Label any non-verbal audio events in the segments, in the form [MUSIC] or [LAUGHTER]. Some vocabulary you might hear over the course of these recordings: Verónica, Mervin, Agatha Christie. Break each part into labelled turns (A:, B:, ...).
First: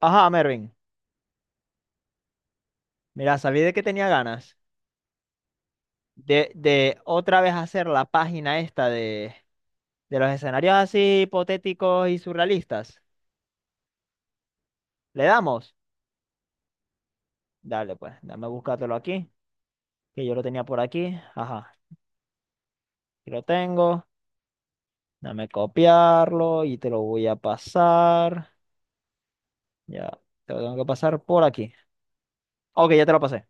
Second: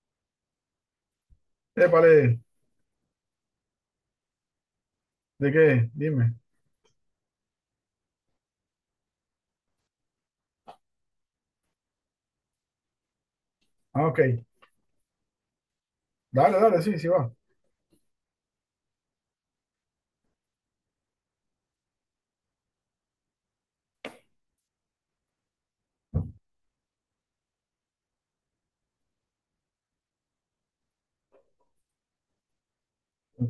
A: Ajá, Mervin.
B: Épale,
A: Mira, sabí de que tenía ganas
B: ¿de qué? Dime.
A: de otra vez hacer la página esta de los escenarios así hipotéticos y surrealistas.
B: Ah, ok.
A: ¿Le damos?
B: Dale, dale, sí, sí va.
A: Dale, pues, dame buscártelo aquí, que yo lo tenía por aquí. Ajá, aquí lo tengo. Dame copiarlo y te lo voy a pasar. Ya, te lo tengo que pasar por aquí. Ok, ya te lo pasé.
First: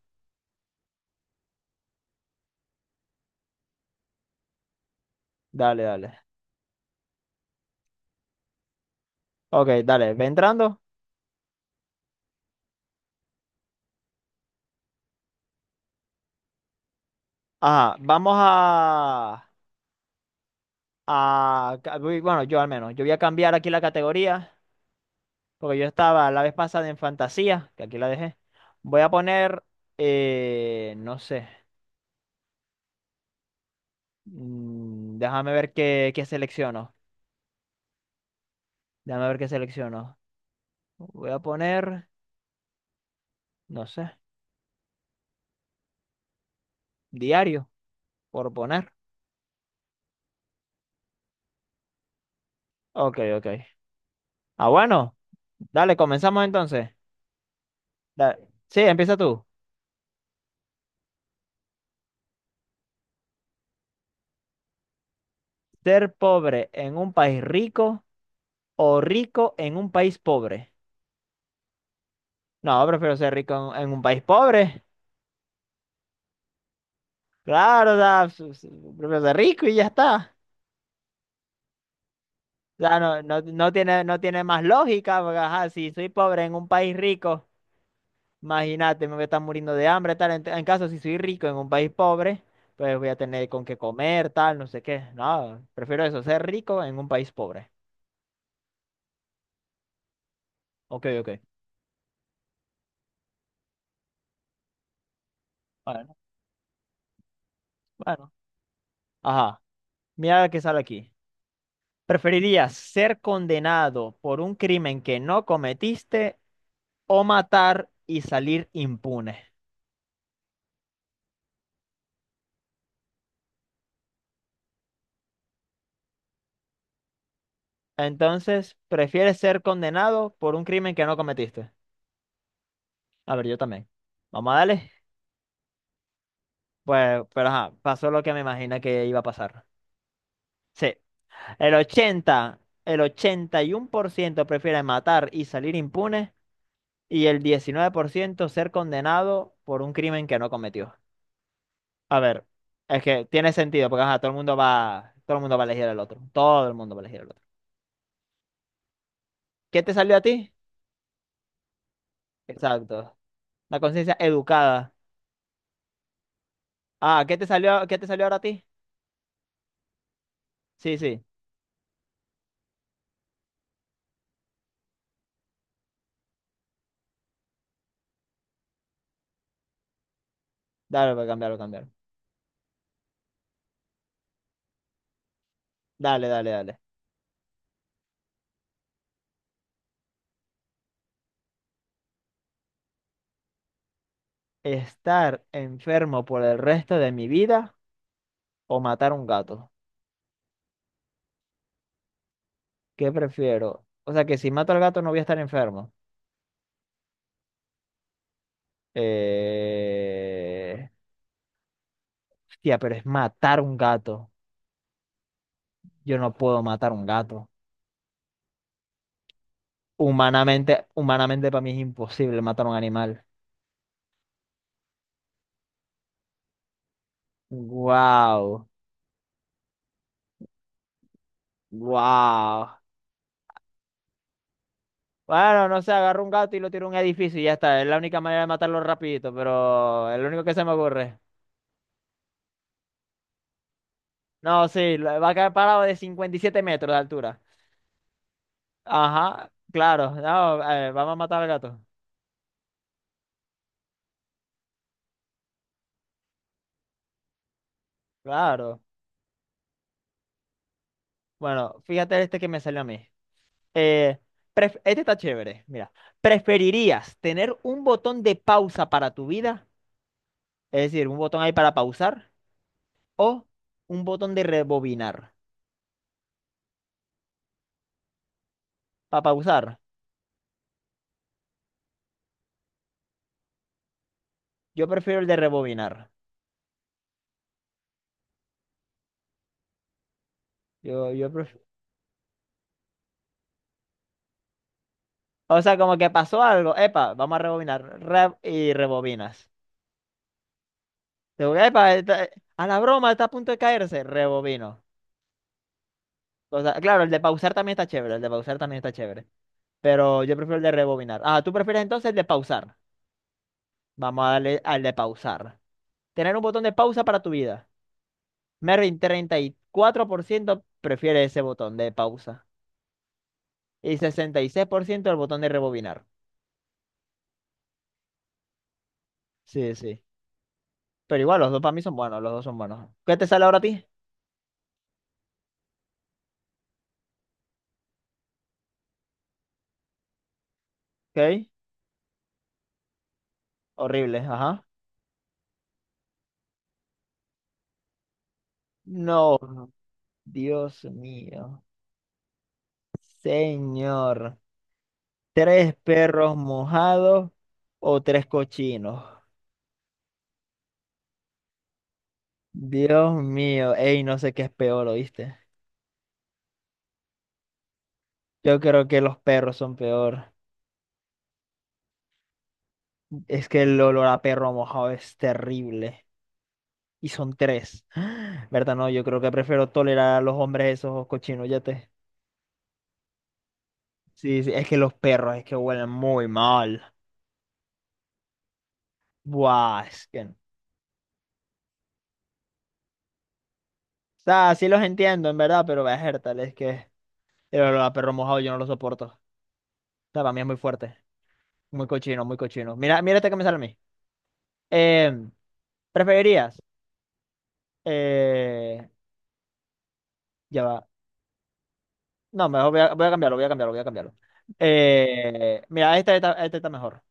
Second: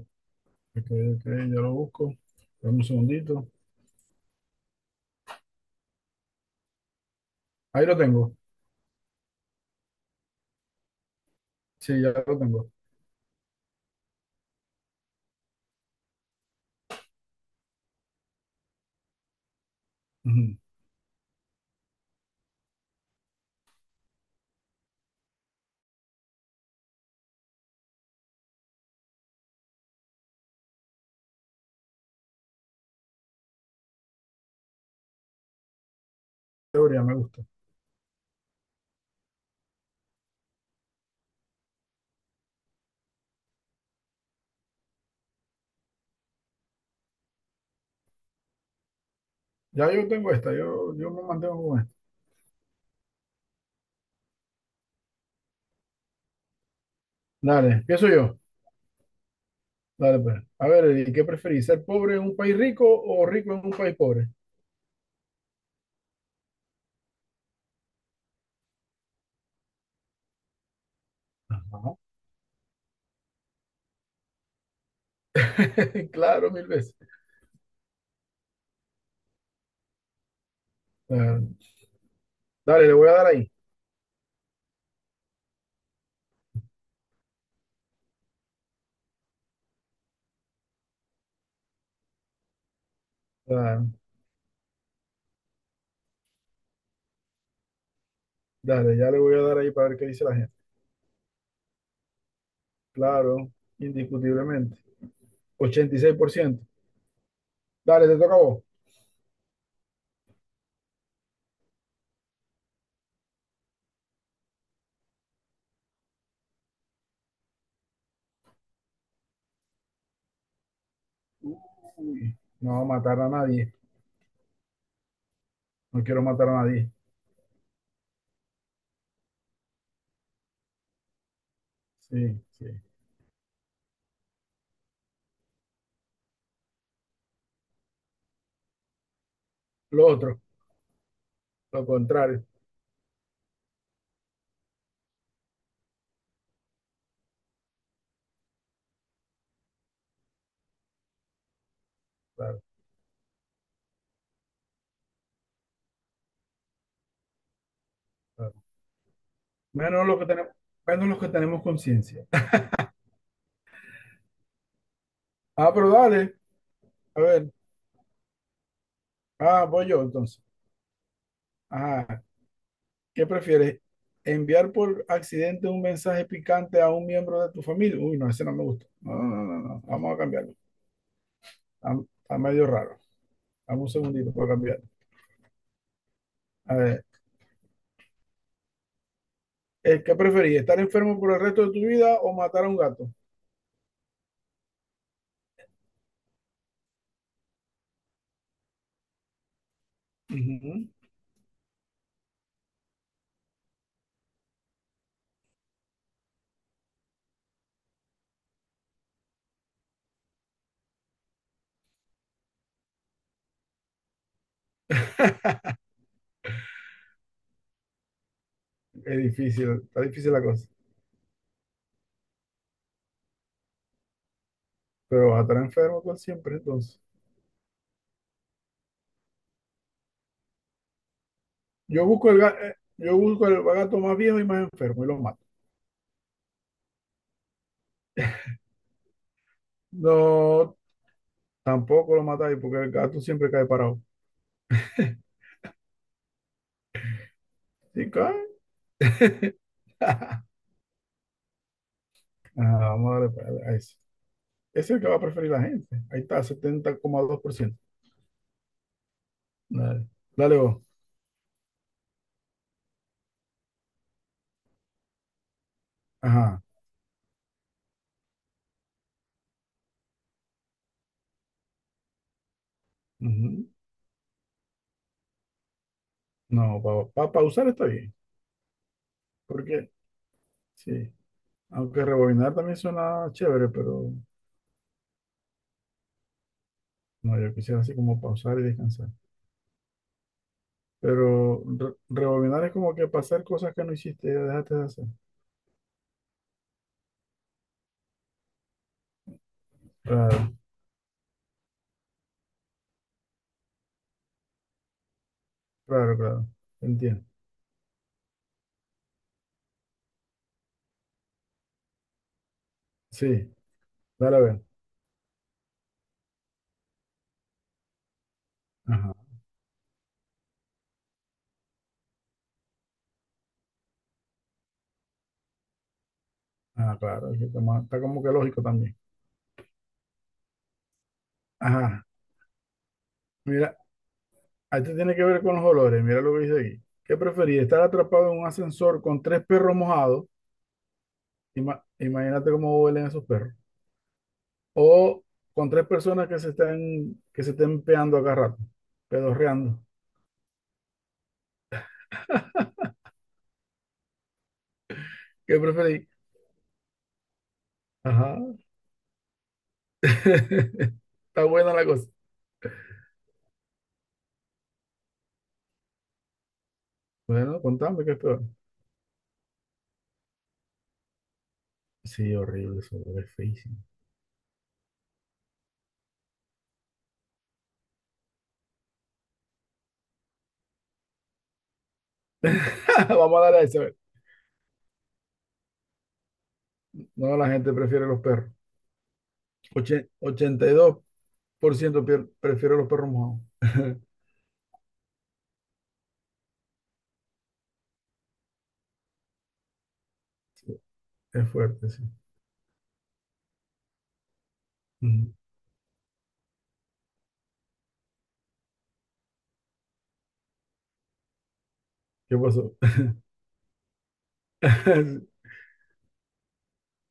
B: Ok, ok, ya lo busco. Dame un segundito.
A: Dale, dale.
B: Ahí lo tengo.
A: Ok, dale, ve entrando.
B: Sí, ya lo tengo.
A: Ajá, vamos a...
B: Ujú.
A: Bueno, yo al menos. Yo voy a cambiar aquí la categoría, porque yo estaba la vez pasada en fantasía, que aquí la dejé. Voy a poner, no sé. Déjame ver qué selecciono.
B: Teoría, me gusta.
A: Déjame ver qué selecciono. Voy a poner, no sé, diario, por poner.
B: Ya yo tengo esta, yo me mantengo con esta.
A: Ok, ok. Ah, bueno, dale, comenzamos entonces.
B: Dale, empiezo
A: Da-
B: yo.
A: sí, empieza tú.
B: Dale, pues. A ver, ¿Qué preferís? ¿Ser pobre en un país rico o rico en un país pobre?
A: ¿Ser pobre en un país rico o rico en un país pobre?
B: Ajá.
A: No, prefiero ser rico en un país pobre.
B: [LAUGHS] Claro, mil veces.
A: Claro, prefiero ser rico y ya está.
B: Claro. Dale, le
A: Sea,
B: voy a dar ahí.
A: no tiene, no tiene más lógica, porque ajá, si soy pobre en un país rico, imagínate, me voy a estar muriendo de hambre, tal. En caso, si soy rico en un país pobre, pues voy a tener con qué
B: Claro.
A: comer, tal, no sé qué. No, prefiero eso, ser rico en un país pobre.
B: Dale, ya le voy a dar ahí para ver qué dice la gente.
A: Ok, ok.
B: Claro, indiscutiblemente. ochenta y seis
A: Bueno,
B: por ciento Dale, te
A: bueno.
B: toca a vos.
A: Ajá, mira la que sale aquí. ¿Preferirías ser condenado por un crimen que no cometiste o matar y salir impune?
B: Uy, no matar a nadie. No quiero matar a nadie.
A: Entonces, ¿prefieres ser condenado por un crimen que no cometiste?
B: Sí, sí.
A: A ver, yo también. Vamos a darle. Pues, pero ajá, pasó lo que me imagina que iba a pasar.
B: Lo otro,
A: Sí. El
B: lo contrario.
A: 80, el 81% prefiere matar y salir impune y el 19% ser condenado por un crimen que no cometió. A ver,
B: Claro,
A: es que tiene sentido porque ajá, todo el mundo va, todo el mundo va a elegir al otro. Todo el mundo va a elegir al otro.
B: claro.
A: ¿Qué te
B: Menos
A: salió
B: lo
A: a
B: que tenemos,
A: ti?
B: menos los que tenemos conciencia.
A: Exacto. La conciencia educada.
B: Ah, pero dale. A
A: Ah,
B: ver.
A: qué te salió ahora a ti?
B: Ah, voy yo entonces.
A: Sí, sí.
B: Ajá. ¿Qué prefieres? ¿Enviar por accidente un mensaje picante a un miembro de tu familia? Uy, no, ese no me gusta. No, no, no, no, no. Vamos a cambiarlo.
A: Dale, voy a cambiarlo, cambiarlo.
B: Está, está medio raro. Dame un segundito para cambiarlo.
A: Dale, dale,
B: A
A: dale.
B: ver. ¿Qué preferís? ¿Estar enfermo por el resto de tu vida o matar a un gato?
A: ¿Estar enfermo por el resto de mi vida o matar un gato?
B: Ujú.
A: ¿Qué prefiero? O sea, que si mato al gato no voy a estar enfermo. Eh... Hostia, pero es matar un gato. Yo no puedo matar un gato.
B: Es difícil, está difícil la cosa.
A: Humanamente, humanamente para mí es imposible matar un animal.
B: Pero vas a estar enfermo tú siempre, entonces.
A: Wow,
B: Yo busco el, ga- eh,
A: wow.
B: yo busco el gato más viejo y más enfermo y lo mato.
A: Bueno, no sé, agarro un gato y lo tiro a un edificio y ya está. Es la única manera de matarlo rapidito, pero es lo único que se me
B: No,
A: ocurre.
B: tampoco lo matáis porque el gato siempre cae parado.
A: No, sí, va a caer parado de 57 metros de altura.
B: Sí, cae.
A: Ajá,
B: [LAUGHS]
A: claro.
B: Ajá,
A: No, vamos a matar al gato.
B: vamos a darle a ese. Ese es el que va a preferir la gente. Ahí está, 70,2%.
A: Claro.
B: Dale, dale vos.
A: Bueno, fíjate este que me salió a mí. Eh, este está chévere. Mira,
B: Ajá.
A: ¿preferirías tener un botón de pausa para tu vida? Es decir, un botón ahí para pausar o
B: Ujú.
A: un botón de rebobinar.
B: No, para pausar está bien.
A: Para pausar,
B: Porque, sí. Aunque rebobinar también suena chévere, pero
A: yo prefiero el de rebobinar.
B: no, yo quisiera así como pausar y descansar.
A: Yo
B: Pero
A: prefiero.
B: rebobinar es como que pasar cosas que no hiciste, ya dejaste de hacer.
A: O sea, como que pasó algo. Epa, vamos a rebobinar. Y rebobinas.
B: Claro,
A: Digo, a la broma está a punto de caerse. Rebobino.
B: claro, claro.
A: O sea, claro, el de
B: Entiendo.
A: pausar también está chévere, el de pausar también está chévere. Pero yo prefiero el de rebobinar. Ah, tú prefieres entonces el de pausar.
B: Sí,
A: Vamos a
B: dale a
A: darle
B: ver.
A: al de pausar. Tener un botón de pausa para tu vida. Mervin,
B: Ajá,
A: 34% prefiere ese botón de pausa. Y 66% el botón de rebobinar.
B: ah, claro, aquí está, está como que lógico también.
A: Sí, sí. Pero igual, los dos para mí son
B: Ajá,
A: buenos, los dos son buenos. ¿Qué te sale ahora a
B: mira,
A: ti?
B: esto tiene que ver con los olores. Mira lo que dice aquí. ¿Qué preferís? ¿Estar atrapado en un ascensor con tres perros mojados?
A: ¿Ok?
B: Imagínate cómo huelen esos perros.
A: Horrible, ajá.
B: O con tres personas que se estén peando a cada rato,
A: No,
B: pedorreando.
A: Dios mío. Señor.
B: ¿Qué
A: Tres
B: preferís?
A: perros mojados o tres
B: Ajá,
A: cochinos.
B: [LAUGHS] está buena la cosa.
A: Dios mío, ey, no sé qué es peor, ¿oíste?
B: Bueno, contame qué es peor.
A: Yo creo que los perros son peor.
B: Sí, horrible, eso es
A: Es que
B: feísimo.
A: el olor a perro mojado es terrible. Y son tres. [GASPS] ¿Verdad? No, yo creo que prefiero tolerar a los hombres esos cochinos, ya te.
B: [LAUGHS] Vamos a dar a ese. A ver.
A: Sí, sí, es que los perros es que huelen muy mal.
B: No, la gente prefiere los perros.
A: Buah, es que. O
B: 82% prefiere los perros mojados. [LAUGHS]
A: sea, sí los entiendo, en verdad, pero verga, tal, es que el olor a perro mojado yo no lo soporto. O sea, para mí es muy
B: Sí,
A: fuerte.
B: es
A: Muy
B: fuerte, sí.
A: cochino, muy cochino. Mira, mira esta que me sale a mí. Em,
B: Ujú.
A: ¿Preferirías? eh, ya va.
B: ¿Qué
A: No, mejor
B: pasó?
A: voy a cambiarlo, voy a cambiarlo, voy a cambiarlo.
B: [LAUGHS]
A: Mira, esta está mejor.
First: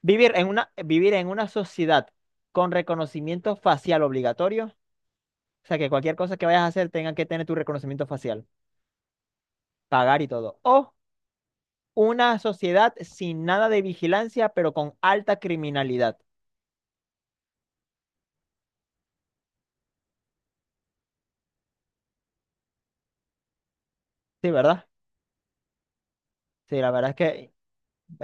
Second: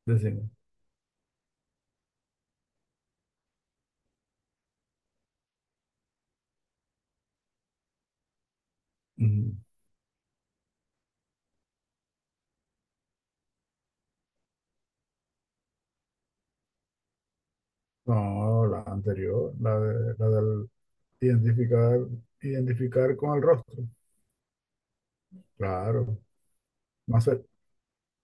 B: Decime.
A: Vivir en una sociedad con reconocimiento facial obligatorio. O sea, que cualquier cosa que vayas a hacer tenga que tener tu reconocimiento facial,
B: Ujú.
A: pagar y todo. O una sociedad sin nada de vigilancia, pero con alta criminalidad.
B: No, la anterior, la del identificar, identificar con el rostro.
A: Sí, ¿verdad?
B: Claro.
A: Sí, la verdad es
B: Más, se-
A: que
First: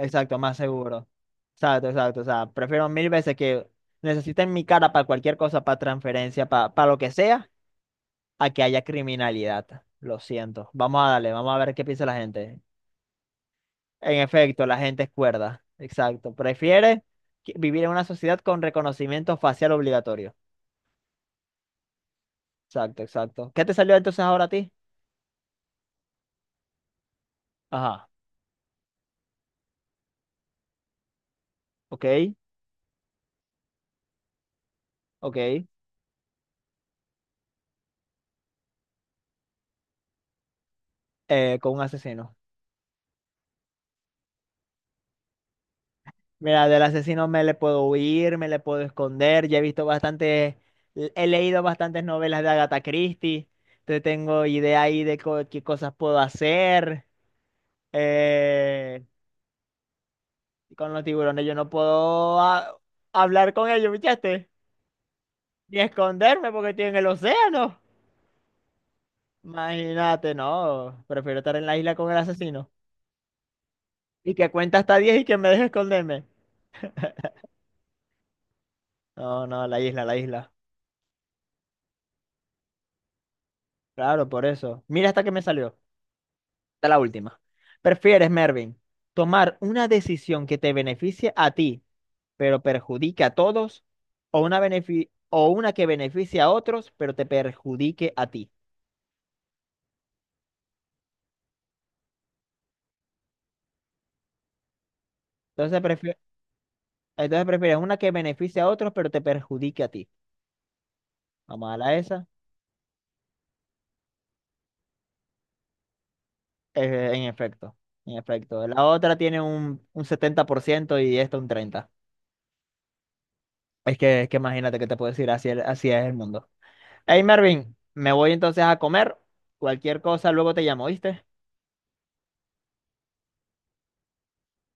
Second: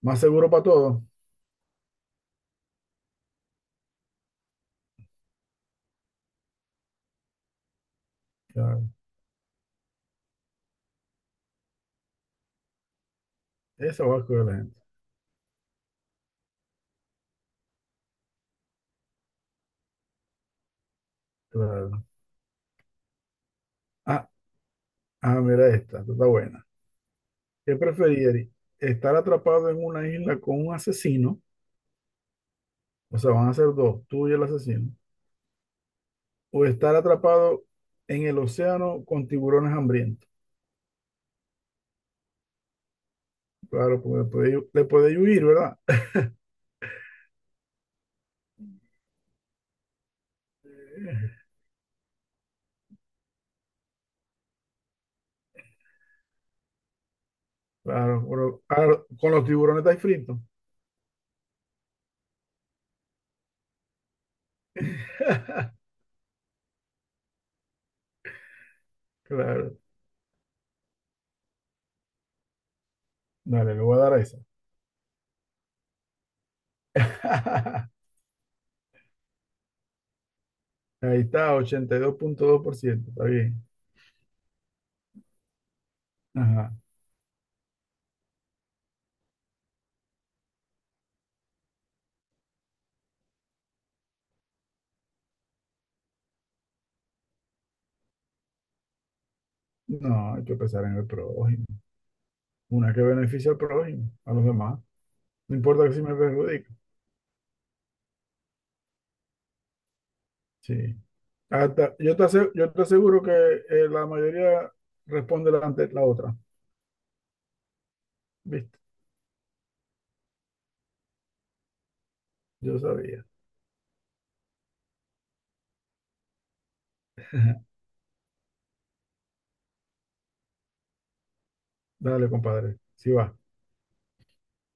B: más seguro
A: más
B: para todos.
A: seguro. Exacto, exacto. O sea, prefiero mil veces que necesiten mi cara para cualquier cosa, para transferencia, para lo que sea, a que haya
B: Claro.
A: criminalidad. Lo siento. Vamos a darle, vamos a ver qué piensa la gente.
B: Esa va a
A: En
B: escoger la
A: efecto,
B: gente.
A: la gente es cuerda. Exacto. Prefiere vivir en una sociedad con reconocimiento facial obligatorio.
B: Claro.
A: Exacto, exacto. ¿Qué te salió entonces
B: Ah,
A: ahora a ti?
B: ah, mira esta, esta está buena. ¿Qué
A: Ajá.
B: preferirías? ¿Estar atrapado en una isla con un asesino?
A: Ok,
B: O sea, van a ser dos, tú y el asesino.
A: ok.
B: ¿O estar atrapado en el océano con tiburones hambrientos?
A: Con un asesino.
B: Claro, porque le podéis huir, ¿verdad?
A: Mira, del asesino me le puedo huir, me le puedo esconder. Ya he visto bastante, he leído bastantes novelas de Agatha Christie. Entonces tengo idea ahí de qué cosas puedo hacer.
B: Claro,
A: Eh,
B: claro, con los tiburones estáis fritos.
A: con los tiburones yo no puedo hablar con ellos, ¿viste?
B: [LAUGHS]
A: Ni esconderme porque estoy en el océano.
B: Claro,
A: Imagínate, no. Prefiero estar en la isla con el asesino.
B: dale, le voy a dar a
A: Y
B: esa.
A: que cuenta hasta 10 y que me deje esconderme.
B: [LAUGHS]
A: No, no, la isla, la isla.
B: Ahí está, 82,2%, está bien.
A: Claro, por eso. Mira hasta que me salió.
B: Ajá.
A: Esta es la última. ¿Prefieres, Mervin, tomar una decisión que te beneficie a ti, pero perjudique a todos, o una, o una que beneficie a otros, pero te perjudique a ti?
B: No, hay que pensar en el prójimo. Una que beneficia al prójimo, a los demás. No
A: Entonces,
B: importa que si me perjudica.
A: entonces prefieres una que beneficie a otros, pero te perjudique a ti.
B: Sí.
A: Vamos a la
B: Hasta- yo te
A: esa.
B: ase- yo te aseguro que la mayoría responde ante la otra.
A: En efecto, en efecto.
B: ¿Viste?
A: La otra tiene un 70% y esta un 30%.
B: Yo sabía.
A: Es que imagínate que te puedo decir, así, el- así es el mundo. Hey, Mervin, me voy entonces a comer. Cualquier cosa, luego te llamo, ¿viste?
B: Dale, compadre. Si va.